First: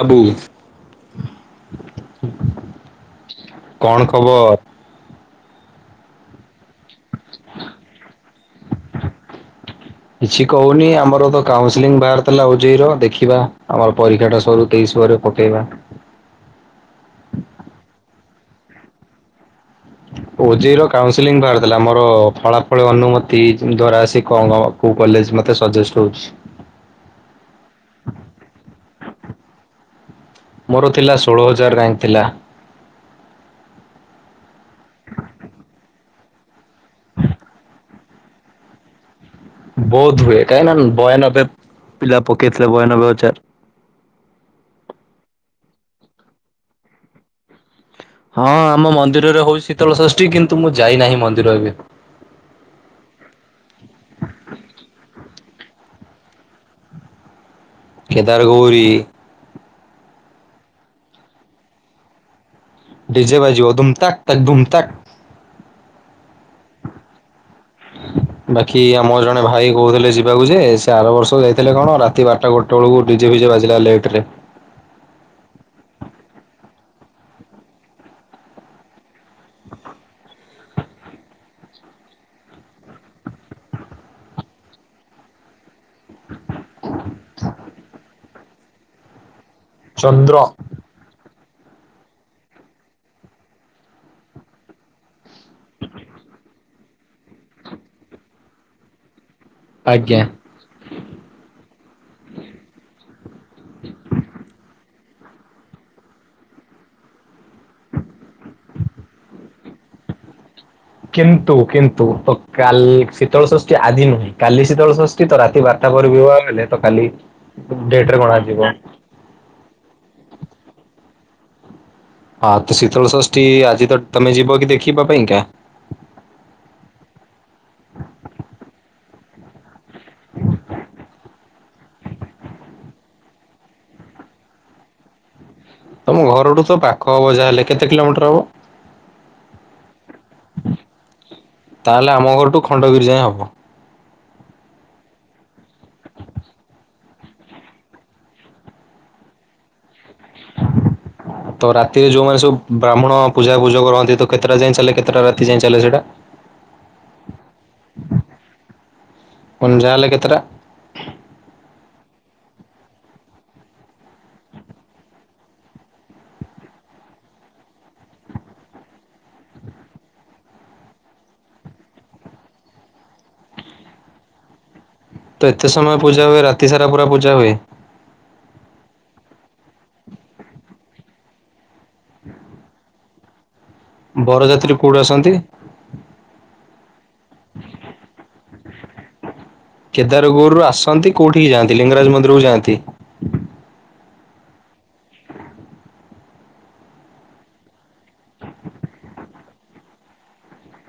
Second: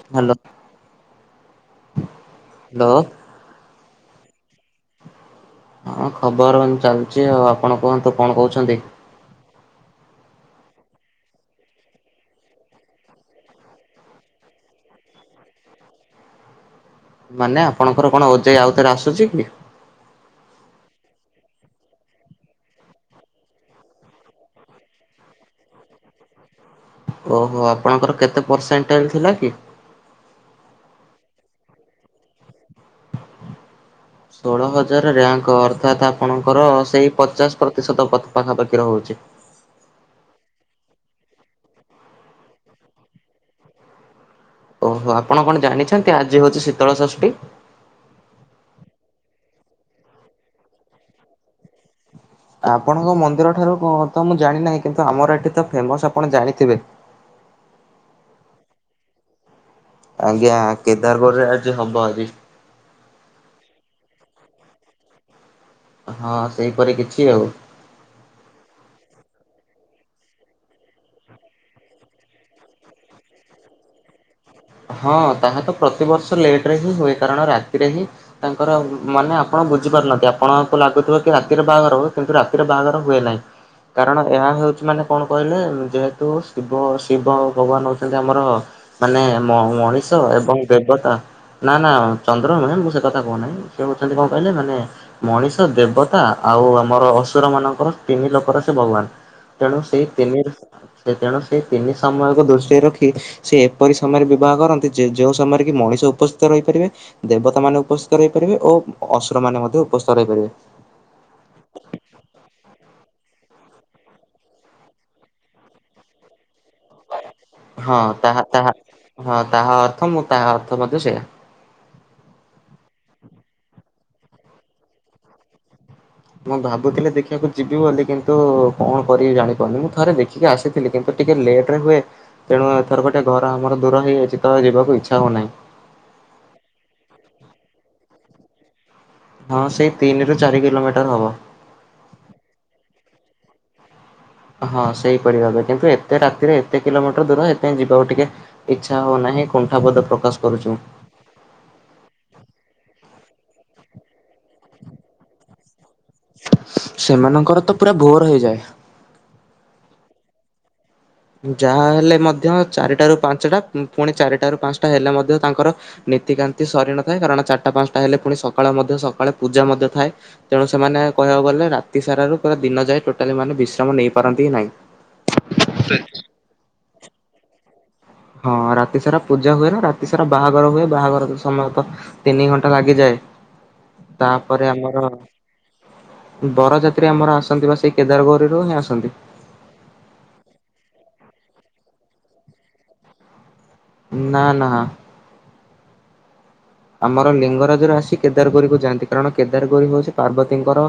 ବାବୁ hello hello. କଣ ଖବର? ହଁ ଖବର ଚାଲଚି ଆଉ ଆପଣ କୁହନ୍ତୁ କଣ କହୁଛନ୍ତି? କିଛି କହୁନି ଆମର ତ କାଉନସିଲଂ ବାହାର ଥିଲା ଓଜେଇ ର ଦେଖିବା ଆମର ପରୀକ୍ଷାଟା ସରୁ ତେଇଶ ପରେ ପକେଇବା। ମାନେ ଆପଣଙ୍କର କଣ ଓଜାଇ ଆଉ ଥରେ ଆସୁଛି କି? ଓଜେଇ ର କାଉନ୍ସଲିଙ୍ଗ ବାହାରିଥିଲା ମୋର ଫଳାଫଳ ଅନୁମତି ଦ୍ଵାରା ସେ କଁ କଁ କଉ କଉ କଲେଜ ମତେ ସଜେଷ୍ଟ ହଉଛି। ଓହୋ ଆପଣଙ୍କର କେତେ ପରସେଣ୍ଟେର ଥିଲା କି? ମୋର ଥିଲା ଷୋହଳ ହଜାର ଋ୍ୟାଙ୍କ ଥିଲା। ଷୋହଳ ହଜାର ଋ୍ୟାଙ୍କ ଅର୍ଥାତ୍ ଆପଣ ଙ୍କର ସେଇ ପଚାଶ ପ୍ରତିଶତ ପ ପାଖାପାଖି ରହୁଚି। ବୋଧ ହୁଏ, କାହିଁକି ନା ବୟାନବେ ପିଲା ପକେଇଥିଲେ ବୟାନବେ ହଜାର। ଅହୋ। ଆପଣ କଣ ଜାଣିଛନ୍ତି ଆଜି ହଉଚି ଶୀତଳ ଷଷ୍ଠୀ? ହଁ, ଆମ ମନ୍ଦିରରେ ହଉଚି ଶୀତଳ ଷଷ୍ଠୀ କିନ୍ତୁ ମୁଁ ଯାଇନାହିଁ ମନ୍ଦିର ଏବେ। ଆପଣଙ୍କ ମନ୍ଦିର ଠାରୁ କଣ ତ ମୁଁ ଜାଣି ନାହିଁ କିନ୍ତୁ ଆମର ଏଠି ତ ଫେମସ୍ ଆପଣ ଜାଣିଥିବେ। କେଦାର ଗୌରୀ। ଆଜ୍ଞା କେଦାର ଗୌରୀରେ ଆଜି ହବ ଆଜି। ଡି ଜେ ବାଯିବ ଓ ଧୁମତାକ କା ଧୁମ ତାକ। ହଁ ସେଇପରି କିଛି ଆଉ ନା ଭାଇ କହୁଥିଲେ ଯିବାକୁ ଯେ, ସେ ଆର ବର୍ଷ ଯାଇଥିଲେ କଣ ରାତି ବାରଟା ଗୋଟେ ବେଳକୁ ଡି ଜେ ଫିଜେ ବାଜିଲା ଲେଟ ରେ। ହଁ ତାହା ତ ପ୍ରତିବର୍ଷ ଲେଟରେ ହିଁ ହୁଏ କାରଣ ରାତିରେ ହିଁ ତାଙ୍କର ମାନେ ଆପଣ ବୁଝିପାରୁନାହାନ୍ତି ଆପଣଙ୍କୁ ଲାଗୁଥିବ କି ରାତିରେ ବାହାଘର ହବ କିନ୍ତୁ ରାତିରେ ବାହାଘର ହୁଏ ନାହିଁ କାରଣ ଏହା ହେଉଚି ମାନେ କଣ କହିଲେ ଯେହେତୁ ଶିବ ଶିବ ଭଗବାନ ହଉଚନ୍ତି ଆମର ମାନେ ମଣିଷ ଚନ୍ଦ୍ର ଏବଂ ଦେବତା। ନା ନା ଚନ୍ଦ୍ର ନୁହ, ମୁଁ ସେ କଥା କହୁନାହିଁ ସେ ହଉଚନ୍ତି କଣ କହିଲେ ମାନେ ମଣିଷ ଦେବତା ଆଉ ଆମର ଅସୁର ମାନଙ୍କର ତିନି ଲୋକର ସେ ଭଗବାନ। ତେଣୁ ସେଇ ଆଜ୍ଞା। ତିନି ତେଣୁ ସେଇ ତିନି ସମୟକୁ ଦୃଷ୍ଟିରେ ରଖି ସେ ଏପରି ସମୟରେ ବିବାହ କରନ୍ତି ଯେ ଯୋଉ ସମୟରେ କି ମଣିଷ ଉପସ୍ଥିତ ରହିପାରିବେ, ଦେବତା ମାନେ ଉପସ୍ଥିତ ରହିପାରିବେ ଓ ଅ-ଅସୁର ମାନେ ମଧ୍ୟ ଉପସ୍ଥିତ ରହିପାରିବେ। କିନ୍ତୁ କିନ୍ତୁ ତ କାଲି ଶୀତଳ ଷଷ୍ଠୀ ଆଜି ନୁହେଁ କାଲି ଶୀତଳ ଷଷ୍ଠୀ ତ ରାତି ବାରଟା ପରେ ବିବାହ ହେଲେ। ତ କାଲି ହଁ ଡେଟରେ କଣ ଆଯିବ ପ୍ରଥମ ତା ଅର୍ଥ ମଧ୍ୟ ସେଇୟା। ହଁ ତ ଶୀତଳଷଷ୍ଠୀ ଆଜି ତ ତମେ ଯିବ କି ଦେଖିବା ପାଇଁକା? ମୁଁ ଭାବୁଥିଲି ଦେଖିବାକୁ ଯିବି ବୋଲି କିନ୍ତୁ କଣ କରିବି ଜାଣିପାରୁନି ମୁଁ। ଥରେ ଦେଖିକି ଆସିଥିଲି କିନ୍ତୁ ଟିକେ ଲେଟ ହୁଏ ତେଣୁ ଏଥର ଗୋଟେ ଘର ଆମର ଦୂର ହେଇଯାଇଚି ତ ଯିବାକୁ ଇଚ୍ଛା ହଉନାହିଁ। ତମ ଘରଠୁ ତ ପାଖ ହବ ଯାହାହେଲେ କେତେ କିଲୋମିଟର ହବ? ହଁ ସେଇ ତିନିରୁ ଚାରି କିଲୋମିଟର ହବ। ତାହେଲେ ଆମ ଘରଠୁ ଖଣ୍ଡଗିରି ଯାଏଁ ହବ। ହଁ ସେଇପରି ଭାବେ କିନ୍ତୁ ଏତେ ରାତିରେ ଏତେ କିଲୋମିଟର ଦୂର ଏକା ଯିବାକୁ ଟିକେ ଇଚ୍ଛା ହଉନାହିଁ। କୁଣ୍ଠାବୋଧ ପ୍ର ତ ରାତିରେ ଯୋଉମାନେ ସବୁ ବ୍ରାହ୍ମଣ ପୂଜା ପୂଜକ ରହନ୍ତି ତ କେତଟା ଜିନ କେତଟା ରାତି ଯାଏଁ ଚାଲେ ସେଇଟା? ସେମାନଙ୍କର ତ ପୁରା ଭୋର ହେଇଯାଏ। କ ଯାହାଲେ କେତେଟା? ଯାହା ହେଲେ ମଧ୍ୟ ଚାରିଟା ରୁ ପାଞ୍ଚଟା ପୁଣି ଚାରିଟାରୁ ପାଞ୍ଚଟା ହେଲେ ମଧ୍ୟ ତାଙ୍କର ନୀତିକାନ୍ତି ସରି ନଥାଏ କାରଣ ଚାରଟା ପାଞ୍ଚଟା ହେଲେ ପୁଣି ସକାଳେ ମଧ୍ୟ ସକାଳେ ପୂଜା ମଧ୍ୟ ଥାଏ ତେଣୁ ସେମାନେ କହିବାକୁ ଗଲେ ରାତି ସାରାରୁ ପୁରା ଦିନ ଯାଏ ଟୋଟାଲି ମାନେ ବିଶ୍ରାମ ନେଇପାରନ୍ତି ନାଇଁ। ତ ଏତେ ସମୟ ପୂଜା ହୁଏ ରା ତିସାରା ପୁରା ପୂଜା ହୁଏ? ହଁ ରାତି ସାରା ପୂଜା ହୁଏ ନା, ରାତି ସାରା ବାହାଘର ହୁଏ। ବାହାଘର ସମୟ ତିନି ଘଣ୍ଟା ଲାଗିଯାଏ। ତାପରେ ବରଯାତ୍ରୀ କୋଉଠୁ ଆମର ଆସନ୍ତି? ବରଯାତ୍ରୀ ଆମର ଆସନ୍ତି ବା ସେଇ କେଦାରଗୌରିରୁ ହିଁ ଆସନ୍ତି। କୋଉଠି କି ଯାଆନ୍ତି ଲିଙ୍ଗରାଜ ମନ୍ଦିରକୁ ଯାଆନ୍ତି। ନା ନା। ଆମର ଲିଙ୍ଗରାଜରୁ ଆସି କେଦଗୋରୀକୁ ଯାଆନ୍ତି କାରଣ କେଦାରଗୌରୀ ହଉଛି ପାର୍ବତୀଙ୍କର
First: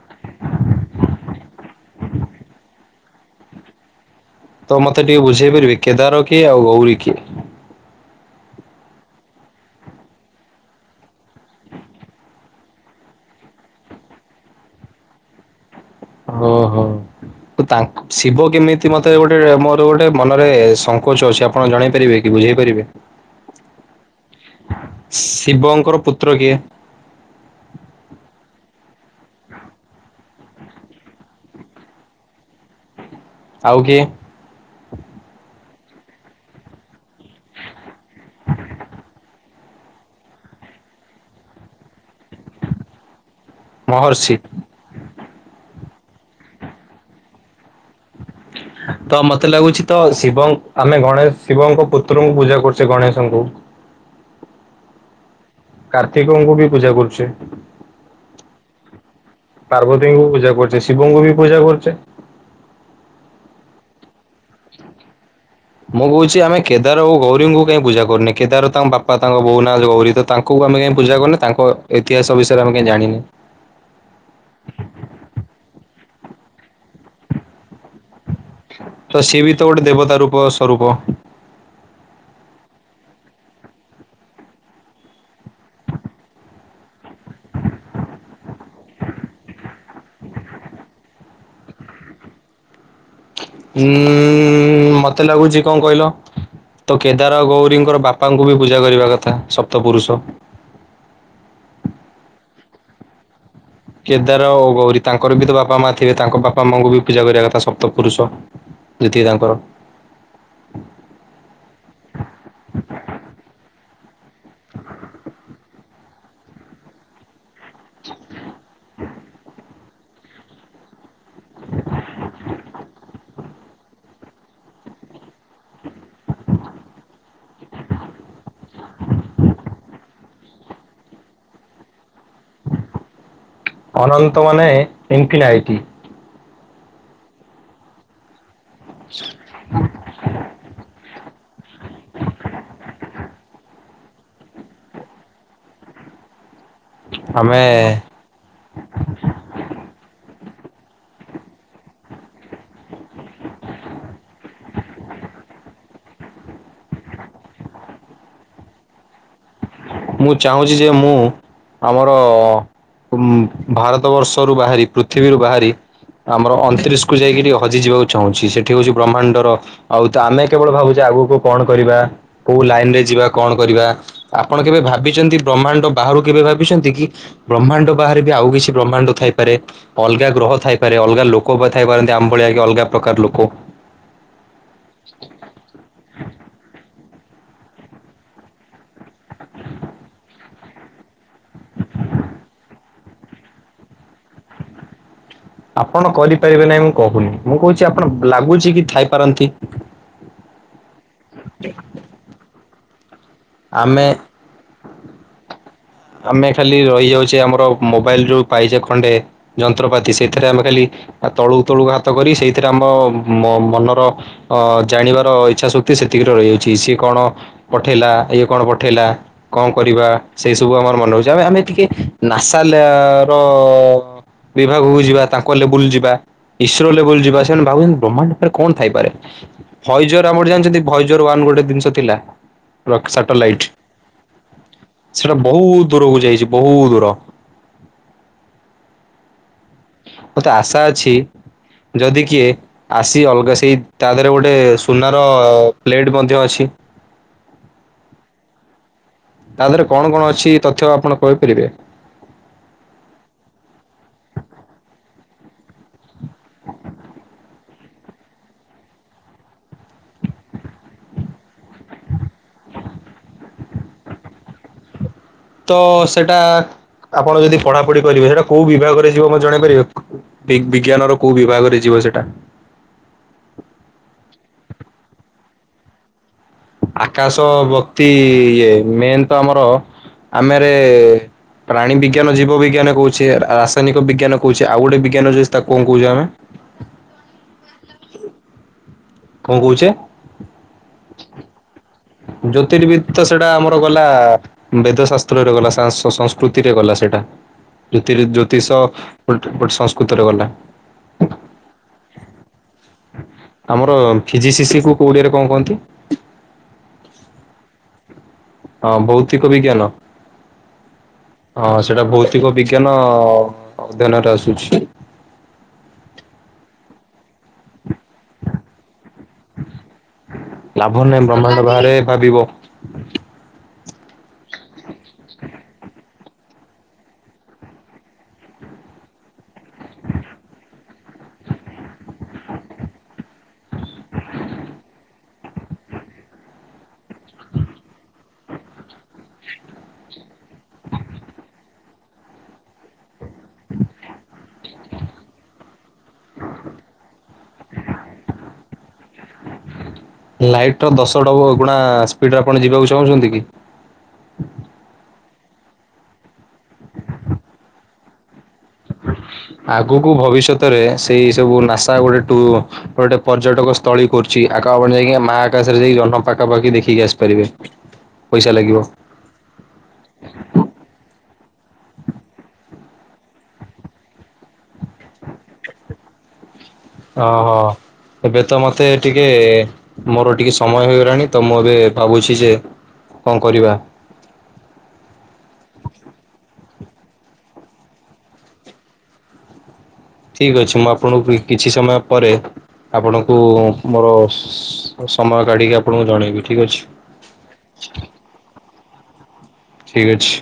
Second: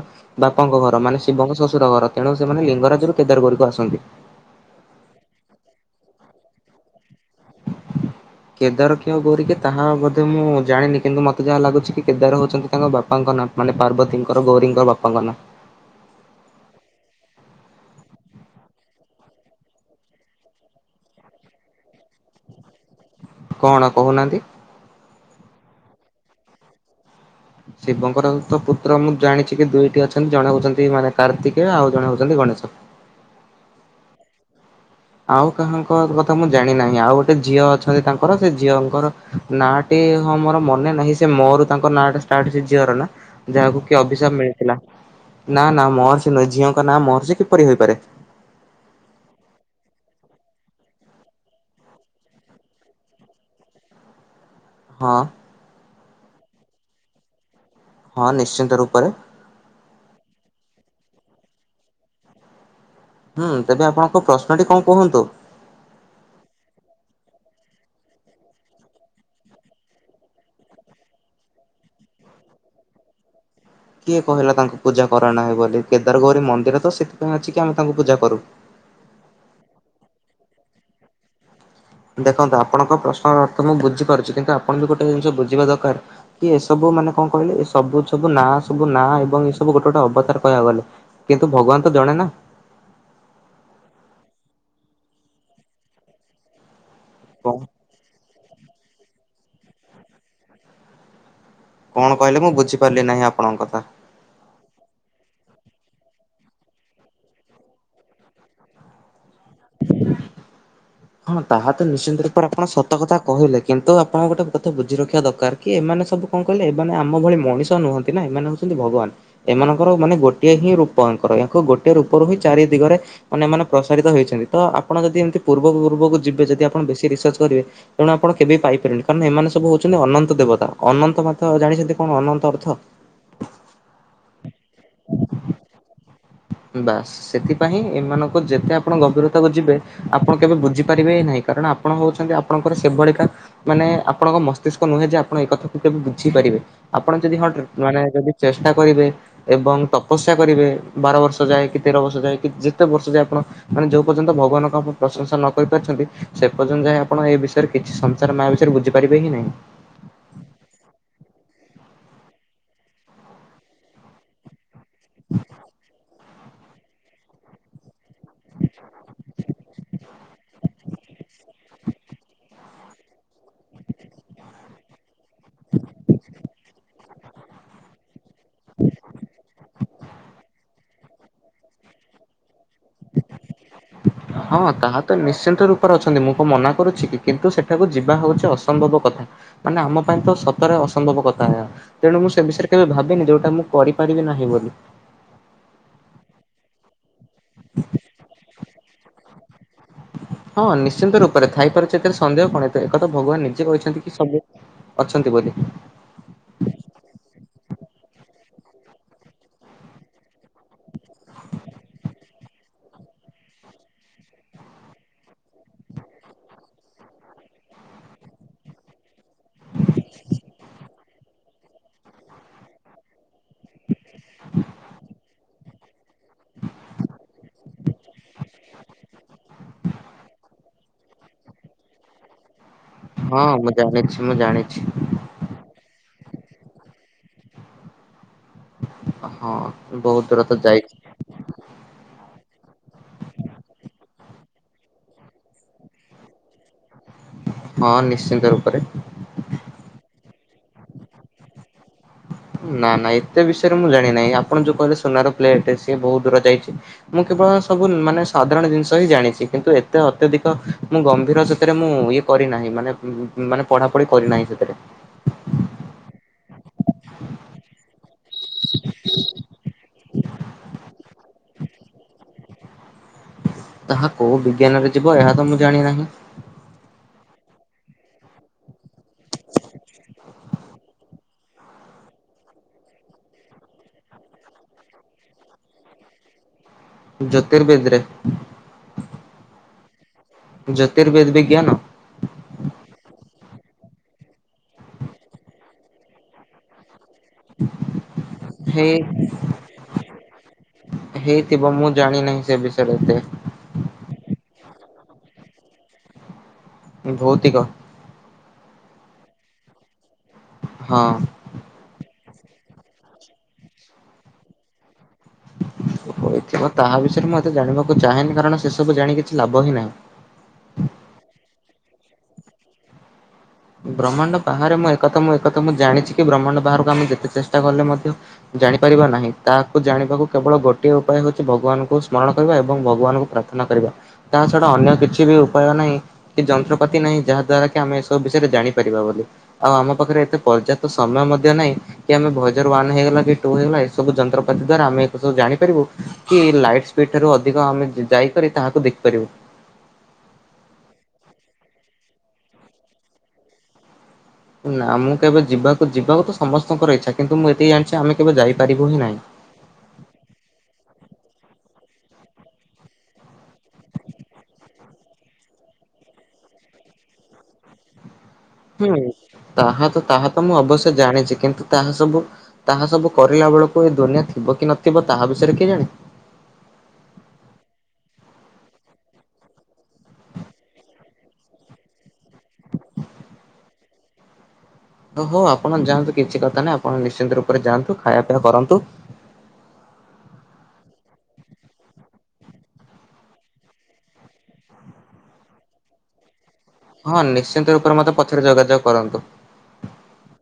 ବାପାଙ୍କ ଘର ମାନେ ଶିବଙ୍କ ଶ୍ୱଶୁର ଘର ତେଣୁ ସେମାନେ ଲିଙ୍ଗରାଜରୁ କେଦାରଗୌରୀକୁ ଆସନ୍ତି ତ ମୋତେ ଟିକେ ବୁଝେଇ ପାରିବେ କେଦାର କିଏ ଆଉ ଗୌରୀ କିଏ? କେଦାର କିଏ ଆଉ ଗୌରୀ କିଏ ତାହା ବୋଧେ ମୁଁ ଜାଣିନି କିନ୍ତୁ ମୋତେ ଯାହା ଲାଗୁଛି କି କେଦାର ହଉଛନ୍ତି ତାଙ୍କ ବାପାଙ୍କ ନାଁ ମାନେ ପାର୍ବତୀଙ୍କର ଗୌରୀଙ୍କର ବାପାଙ୍କ ନାଁ ଓହୋ ତା ଶିବ କେମିତି ମତେ ଗୋଟେ ମୋର ଗୋଟେ ମନରେ ସଙ୍କୋଚ ଅଛି ଆପଣ ଜଣେଇ ପାରିବେ କି ବୁଝେଇ ପାରିବେ? କଣ କହୁନାହାନ୍ତି। ଶିବଙ୍କର ପୁତ୍ର କିଏ? ଶିବଙ୍କର ତ ପୁତ୍ର ମୁଁ ଜାଣିଛି କି ଦୁଇଟି ଅଛନ୍ତି ଜଣେ ହଉଛନ୍ତି ମାନେ କାର୍ତ୍ତିକେୟ ଆଉ ଜଣେ ହଉଛନ୍ତି ଗଣେଶ। ଆଉ କିଏ? ଆଉ କାହାଙ୍କ କଥା ମୁଁ ଜାଣି ନାହିଁ ଆଉ ଗୋଟେ ଝିଅ ଅଛନ୍ତି ତାଙ୍କର ସେ ଝିଅଙ୍କର ନାଁଟି ହଁ ମୋର ମନେ ନାହିଁ ସେ ମୋ ରୁ ତାଙ୍କ ନାଁଟା ଷ୍ଟାର୍ଟ ସେ ଝିଅର ନା ଯାହାକୁ କି ମହର୍ଷି ଅଭିଶାପ ମିଳିଥିଲା ନା ନା ମହର୍ଷି ନୁହେ ଝିଅଙ୍କ ନାଁ ମହର୍ଷି କିପରି ହୋଇପାରେ। ତ ମତେ ଲାଗୁଛି ତ ଶିବ ଆମେ ଗଣେଶ ଶିବଙ୍କ ପୁତ୍ରଙ୍କୁ ପୂଜା କରୁଛେ ଗଣେଶଙ୍କୁ। ହଁ। କାର୍ତ୍ତିକଙ୍କୁ ବି ପୂଜା କରୁଛେ। ହଁ ନିଶ୍ଚିନ୍ତ ରୂପରେ ପାର୍ବତୀଙ୍କୁ ପୂଜା କରୁଛି ଶିବଙ୍କୁ ବି ପୂଜା କରୁଛେ। ହୁଁ ତେବେ ଆପଣଙ୍କ ପ୍ରଶ୍ନଟି କଣ କୁହନ୍ତୁ। ମୁଁ କହୁଛି ଆମେ କେଦାର ଓ ଗୌରୀଙ୍କୁ କାଇଁ ପୂଜା କରୁନେ କେଦାର ତାଙ୍କ ବାପା ତାଙ୍କ ବୋଉ ନା ଗୌରୀ ତ ତାଙ୍କୁ ଆମେ କାଇଁ ପୂଜା କରୁନେ ତାଙ୍କ ଇତିହାସ ବିଷରେ ଆମେ କାଇଁ ଜାଣିନେ? କିଏ କହିଲା ତାଙ୍କୁ ପୂଜା କର ନାହିଁ ବୋଲି କେଦାରଗୌରୀ ମନ୍ଦିର ତ ସେଥିପାଇଁ ଅଛି କି ଆମ ତ ସିଏ ବି ତ ଗୋଟେ ଦେବତା ରୂପ ସ୍ଵରୂପ। ଦେଖନ୍ତୁ ଆପଣଙ୍କ ପ୍ରଶ୍ନର ଅର୍ଥ ମୁଁ ବୁଝିପାରୁଛି କିନ୍ତୁ ଆପଣ ବି ଗୋଟେ ଜିନିଷ ବୁଝିବା ଦରକାର କି ଏସବୁ ମାନେ କଣ କହିଲେ ଏ ସବୁ ସବୁ ନାଁ ସବୁ ନାଁ ଏବଂ ଏ ସବୁ ଗୋଟେ ଗୋଟେ ଅବତାର କହିବାକୁ ଗଲେ କିନ୍ତୁ ଭଗବାନ ତ ଜଣେ ନା। ହୁଁ ଉଁ ମୋତେ ଲାଗୁଚି କଣ କହିଲ? ତ କେଦାର ଗୌରୀଙ୍କର ବାପାଙ୍କୁ ବି ପୂଜା କରିବା କଥା ସପ୍ତପୁରୁଷ କଣ କହିଲେ ମୁଁ ବୁଝିପାରିଲି ନାହିଁ ଆପଣଙ୍କ କଥା କେଦାର ଓ ଗୌରୀ ତାଙ୍କର ବି ତ ବାପା ବାପା ମା ଥିବେ ତାଙ୍କ ବାପା ମାଙ୍କୁ ବି ପୂଜା କରିବା କଥା ସପ୍ତ ପୁରୁଷ ଯେ ତା- ଙ୍କର ହଁ ତାହା ତ ନିଶ୍ଚିନ୍ତ ରୂପରେ ଆପଣ ସତ କଥା କହିଲେ କିନ୍ତୁ ଆପଣ ଗୋଟେ କଥା ବୁଝି ରଖିବା ଦରକାର କି ଏମାନେ ସବୁ କଣ କହିଲେ ଏମାନେ ଆମ ଭଳି ମଣିଷ ନୁହଁନ୍ତି ନା ଏମାନେ କିନ୍ତୁ ଭଗବାନ ଏମାନଙ୍କ ଧର ମାନେ ଗୋଟିଏ ହିଁ ରୂପ ୟାଙ୍କର ୟାଙ୍କ ଗୋଟଏ ରୂପରୁ ହିଁ ଚାରି ଦିଗରେ ମାନେ ମାନେ ପ୍ରସାରିତ ହେଇଛନ୍ତି ତ ଆପଣ ଯଦି ଏମିତି ପୂର୍ବ ପୂର୍ବକୁ ଯିବେ ଯଦି ଆପଣ ବେଶ ରିସର୍ଚ୍ଚ କରିବେ ତେଣୁ ଆପଣ କେବେ ବି ପାଇ ପାରିବେନି କାରଣ ଏମାନେ ସବୁ ହଉଛନ୍ତି ଅନନ୍ତ ଦେବତା ଅନନ୍ତ ମଧ୍ୟ୍ୟ ଜାଣିଛନ୍ତି କଣ ଅନନ୍ତ ଅର୍ଥ। ଅନନ୍ତ ମାନେ ଇନଫିନାଇଟି ବାସ୍ ସେଥିପାଇଁ ଏମାନଙ୍କ ଯେତେ ଆପଣ ଗଭୀରତାକୁ ଯିବେ ଆପଣ କେବେ ବୁଝି ପାରିବେ ହି ନାଇଁ କି କାରଣ ଆପଣ ହଉଛନ୍ତି ଆପଣଙ୍କର ସେଭଳିିକା ମାନେ ଆପଣଙ୍କ ମସ୍ତିଷ୍କ ନୁହେଁ ଯେ ଆପଣ ଏ କଥାକୁ କେବେ ବୁଝିପାରିବେ ଆପଣ ଯଦି ଆମେ ହଁ--ମାନେ ଯଦି ଚେଷ୍ଟା କରିବେ ଏବଂ ତପସ ଅପେକ୍ଷା କରିବେ ବାର ବର୍ଷ ଯାଏ କି ତେର ବର୍ଷ ଯାଏ ଯେତେ ବର୍ଷ ଯାଏ ଆପଣ ମାନେ ଯୋଉ ପର୍ଯ୍ୟନ୍ତ ଭଗାନଙ୍କଣ ପ୍ରଶଂସା ନ କରିପାରୁଛନ୍ତି, ସେ ପର୍ଯ୍ୟନ୍ତ ଯାଏଁ ଆପଣ ଏ ବିଷୟରେ କିଛି ସଂସାର ମାୟା ବିଷୟରେ ବୁଝିପାରିବେ ହିଁ ନାହିଁ। ମୁଁ ଚାହୁଁଛି ଯେ ମୁଁ ଆମରଅଅ ଉମ୍ ଭାରତବର୍ଷରୁୁ ବାହାରି ପୃଥିବୀରୁୁ ବାହାରି ଆମର ଅଣତିରିଶକୁ ଯାଇକି ଟିକେ ହଜିଯିବାକୁ। ଚାହୁଁଛି ସେଠି ହଉଛି ବ୍ରହ୍ମାଣ୍ଡର ଆଉ ତ ଆମେ କେବଳ ଭାବୁ ଆଗକୁ କଣ କରିବା କୋଉ ଲାଇନରେ ଯିବା କଣ କରିବା। ଆପଣ କେବେ ଭାବିଚନ୍ତି? ବ୍ରହ୍ମାଣ୍ଡ ବାହାରୁ କେବେ ଭାବିଛନ୍ତି କି? ବ୍ରହ୍ମାଣ୍ଡ ବାହାରେ। ଆଉ କିଛି ବ୍ରହ୍ମାଣ୍ଡ ଥାଇପାରେ ଅଲଗା ଗ୍ରହ ଥାଇ ଆରେ ଅଲଗା ଲୋକ ପା ଥାଇ ପାଇ ପାରନ୍ତି ଆମ୍ ଭଳିଆ ‌ହେଇକି ଅଲଗା। ପ୍ରକାର ଲୋକ ହଁ ତାହା ତ ନିଶ୍ଚିନ୍ତ ରୂପରେ ଅଛନ୍ତି ମୁଁ କଣ ମନା କରୁଛି କି? କିନ୍ତୁ ସେଠାକୁ ଯିବା ହଉଛି ଅସମ୍ଭବ କଥା, ମାନେ ଆମ ପାଇଁ ତ ସତରେ ଅସମ୍ଭବ କଥା ଏହା, ତେଣୁ ମୁଁ ସେ ବିଷୟରେ କେବେ ଭାବିନି ଯୋଉଟା ମୁଁ କରିପାରିବି ନାହିଁ ବୋଲି। ଆପଣ କରିପାରିବେ ନାଇଁ ମୁଁ କହୁନି। ମୁଁ କହୁଛି ଆପଣ ଲାଗୁଛି କି ଥାଇପାରନ୍ତି? ହଁ ନିଶ୍ ନିଶ୍ଚିନ୍ତ ରୂପରେ ଥାଇପାରୁଛି ଏଥିରେ ସନ୍ଦେହ କଣ ଏଇଟା? ଏକ [inaudible] ଭଗବାନ ନିଜେ କହିଛନ୍ତି ଆମେ କି ସବୁ। ଅଛନ୍ତି ବୋଲି। ଆମେ ଖାଲି ରହିଯାଉଛେ ଆମର ମୋବାଇଲ ଯୋଉ ପାଇଛେ ଖଣ୍ଡେ, ଯନ୍ତ୍ରପାତି ସେଇଥିରେ ଆମେ ଖାଲି ତଳୁକୁ ତଳୁକୁ ହାତ କରି ସେଇଥିରେ ଆମ ମ ମନର ଜାଣିବାର ଇଚ୍ଛା ଶକ୍ତି ସେତିକିରେ ରହିଯାଉଛି ସିଏ କଣ ପଠେଇଲା ଇଏ କଣ ପଠେଇଲା। କଣ କରିବା ସେଇସ୍ କଣ ମନେ ହେଉଛି ଆମେ ଆମେ ଟିକେ ନାସା ର ବିଭାଗକୁ ଯିବା ତାଙ୍କ ଲେବୁଲ ଯିବା ଇସ୍ରୋ ଲେବୁଲ ଯିବା ସେମାନେ ଭାବୁଛନ୍ତି ବ୍ରହ୍ମାଣ୍ଡ ଉପରେ କଣ ଥାଇପାରେ। ହଇଜୋର୍ [unintelligible] ଜାଣିଛନ୍ତି? ଭୈଜର ୱାନ୍ ଗୋଟେ ଜିନିଷ ଥିଲା। ହଁ ସାଟେଲାଇଟ ମୁଁ ଜାଣିଛି ମୁଁ ଜାଣିଛି। ସେଟା ବହୁତ ଦୂରକୁ ଯାଇଛି ବହୁତ ଦୂର ଓହ ମତେ ଆଶା ଅଛି, ଯଦି କିଏ। ଆସି ଅଲଗା ସେଇ ତା ଧେରେ ଗୋଟେ ସୁନାର ପ୍ଲେଟ୍ ମଧ୍ୟ ଅଛି। ହଁ ନିଶ୍ଚିନ୍ତ ରୂପରେ। ତା ଦେହରେ କଣ କଣ ଅଛି ତଥ୍ୟ ଆପଣ କହିପାରିବେ? ନା ନା ଏତେ ବିଷୟରେ ମୁଁ ଜାଣି ନାହିଁ, ଆପଣ ଯୋଉ କହିଲେ ସୁନାର ପ୍ଲେଟ୍, ସିଏ ବହୁ ଦୂର ଯାଇଚି। ମୁଁ କେବଳ ସବୁ ମାନେ ସାଧାରଣ ଜିନିଷ ହିଁ ଜାଣିଚି କିନ୍ତୁ ଏତେ ଅତ୍ୟଧିକ ମୁଁ ଗମ୍ଭୀର ସେଥିରେ ମୁଁ ଇଏ କରିନାହିଁ ମାନେ ମାନେ ପଢାପଢି କରିନାହିଁ ସେଥିରେ। ତ ସେଟା ଆପଣ ଯଦି ପଢାପଢି କରିବେ ସେଇଟା କୋଉ ବିଭାଗରେ ଯିବ ମତେ ଜଣେଇପାରିବେ? ବି ବିଜ୍ଞାନର କୋଉ ବିଭାଗରେ ଯିବ ସେଟା? ତାହା କୋଉ ବିଜ୍ଞାନରେ ଯିବ ଏହା ତ ମୁଁ ଜାଣି ନାହିଁ। ଆକାଶ ବକ୍ତି ଇଏ ମେନ୍ ତ ଆମର ଆମେରେ ପ୍ରାଣୀ ବିଜ୍ଞାନ ଜୀବ ବିଜ୍ଞାନ କହୁଛେ, ରାସାୟନିକ ବିଜ୍ଞାନ କହୁଛେ ଆଉ ଗୋଟେ ବିଜ୍ଞାନ ଯୋଉ ଅଛି ତାକୁ କଣ କହୁଛେ ଆମେ? ଜ୍ୟୋତିର୍ବିଦରେ। କୋହୁଚେ। ଜ୍ୟୋତିର୍ବିଦ ବିଜ୍ଞାନ? ସେଟା ଆମର ଗଲା ବେଦ ଶାସ୍ତ୍ରରେ ଗଲା, ସା ସଂସ୍କୃତିରେ ଗଲା ସେଇଟା। ଜୋତିର୍ବିଦ-ଜ୍ୟୋତିଷ ହେଇ ଗୋଟେ-ଗୋଟେ ସଂସ୍କୃତରେ ଗଲା। ହେଇଥିବ ମୁଁ ଜାଣିନାହିଁ ସେ ବିଷୟରେ ଏତେ ଆମର ଫିଜିସିସି କୁ ଓଡିଆରେ କଁ କଅନ୍ତି? ଭୌତିକ। ହଁ ଭୌତିକ ବିଜ୍ଞାନ? ହଁ ହଁ ସେଟା ଭୌତି କ ବିଜ୍ଞାନ-ଅ-ଅ ଅଧ୍ୟୟନରେ ଆସୁଛି। ହୋଇଥିବ, ତାହା ବିଷୟରେ ମୁଁ ଏତେ ଜାଣିବାକୁ ଚାହେଁନି। କାରଣ, ସେ ସବୁ ଜାଣି କିଛି ଲାଭ ହିଁ ନାହିଁ। ଲାଭ ନାହିଁ ବ୍ରହ୍ମାଣ୍ଡ ବାହାରେ ଭାବିବ। ବ୍ରହ୍ମାଣ୍ଡ। ବାହାରେ ମୁଁ ଏ କଥା ମୁଁ ଏ କଥା ମୁଁ ଜାଣିଚି। କି ବ୍ରହ୍ମାଣ୍ଡ ବାହାରକୁ ଆମେ ଯେତେ ଚେଷ୍ଟା କଲେ ମଧ୍ୟ, ଜାଣିପାରିବା ନାହିଁ। ତାହାକୁ ଜାଣିବାକୁ କେବଳ ଗୋଟିଏ ଉପାୟ ହୋଉଚି ଭଗବାନଙ୍କୁ ସ୍ମରଣ କରିବା ଏବଂ ଭଗବାନଙ୍କୁ ପ୍ରାର୍ଥନା କରିବା। ତା ଛଡା ଅନ୍ୟ କିଛି ବି ଉପାୟ ନାଇଁ କି ଯନ୍ତ୍ର ପାତି ନାହିଁ, ଯାହା ଦ୍ୱାରା କି ଆମେ ଏସ ବିଷୟରେ ଜାଣିପାରିବା ବୋଲି। ଆଉ ଆମ ପାଖରେ ଏତେ ପର୍ଯ୍ୟାପ୍ତ ସମୟ ମଧ୍ୟ ନାହିଁ, କି ଆମେ ଭଜର ୱାନ ହେଇଗଲା କି ଟୂ ହେଇଗଲା, ଏ ସବୁ ଯନ୍ତ୍ରପାତି ଦ୍ଵାରା ଆମେ ଏକୁ ସବୁ ଜାଣିପାରିବୁ, କି ଲାଇଟ୍ ସ୍ପିଡ ଠାରୁ ଅଧିକ ଆମେ ଯାଇକରି ତାହାକୁ ଦେଖିପାରିବୁ। ଲାଇଟ ର ଦଶ ଡବଲ ଗୁଣା ସ୍ପିଡରେ ଆପଣ ଯିବାକୁ ଚାହୁଁଛନ୍ତି କି? ନା ମୁଁ କେବେ ଯିବାକୁ, ଯିବାକୁ ତ ସମସ୍ତଙ୍କର ଇଚ୍ଛା କିନ୍ତୁ ମୁଁ ଏତକି ଜାଣିଚି ଆମେ କେବେ ଯାଇ ଆଗକୁ ଭବିଷ୍ୟତରେ ସେ ଏଇ ସବୁ, ନାସା ଗୋଟେ ଟୂ, ଗୋଟେ ପର୍ଯ୍ୟଟକ ସ୍ଥଳୀ କରୁଚି। ଆକା ଆପଣ ଯାଇକି ନା ମାଆ ଆକାଶରେ ଯାଇକି ଜହ୍ନ ପାଖାପାଖି ଦେଖିକି ଆସିପାରିବେ। ପଇସା ଲାଗିବ ହୁଁ ତାହା ତ ତାହା ତ ମୁଁ ଅବଶ୍ୟ ଜାଣିଚି। କିନ୍ତୁ, ତାହା ସବୁ ତାହା ସବୁ କରିଲା ବେଳକୁ ଏ ଦୁନିଆ ଥିବ କି ନଥି ଥିବ ତାହା ବିଷୟରେ କିଏ ଜାଣେ? ଓହୋ ଏବେ ତ ମତେ ଟିକେ-ଏ, ମୋର ଟିକେ ସମୟ ହେଇଗଲାଣି ତ ମୁଁ ଏବେ ଭାବୁଚି ଯେ କଅଁ କରିବା? ଓହୋ ଆପଣ ଯାଆନ୍ତୁ କିଛି କଥା ନାହିଁ, ଆପଣ ନିଶ୍ଚିନ୍ତ ରୂପ ଯାଆନ୍ତୁ ଖାଇବା ପିଇବା କରନ୍ତୁ। ଠିକ୍ ଅଛି ମୁଁ ଆପଣଙ୍କୁ କିଛି ସମୟ ପରେ ଆପଣଙ୍କୁ ମୋର ସମୟ କାଢିକି ଆପଣଙ୍କୁ ଜଣେଇବି। ଠିକ୍ ଅଛି ହଁ ନିଶ୍ଚିନ୍ତ ରୂପରେ ମତେ ପଛରେ ଯୋଗାଯୋଗ କରନ୍ତୁ। ଠିକ୍ ଅଛି।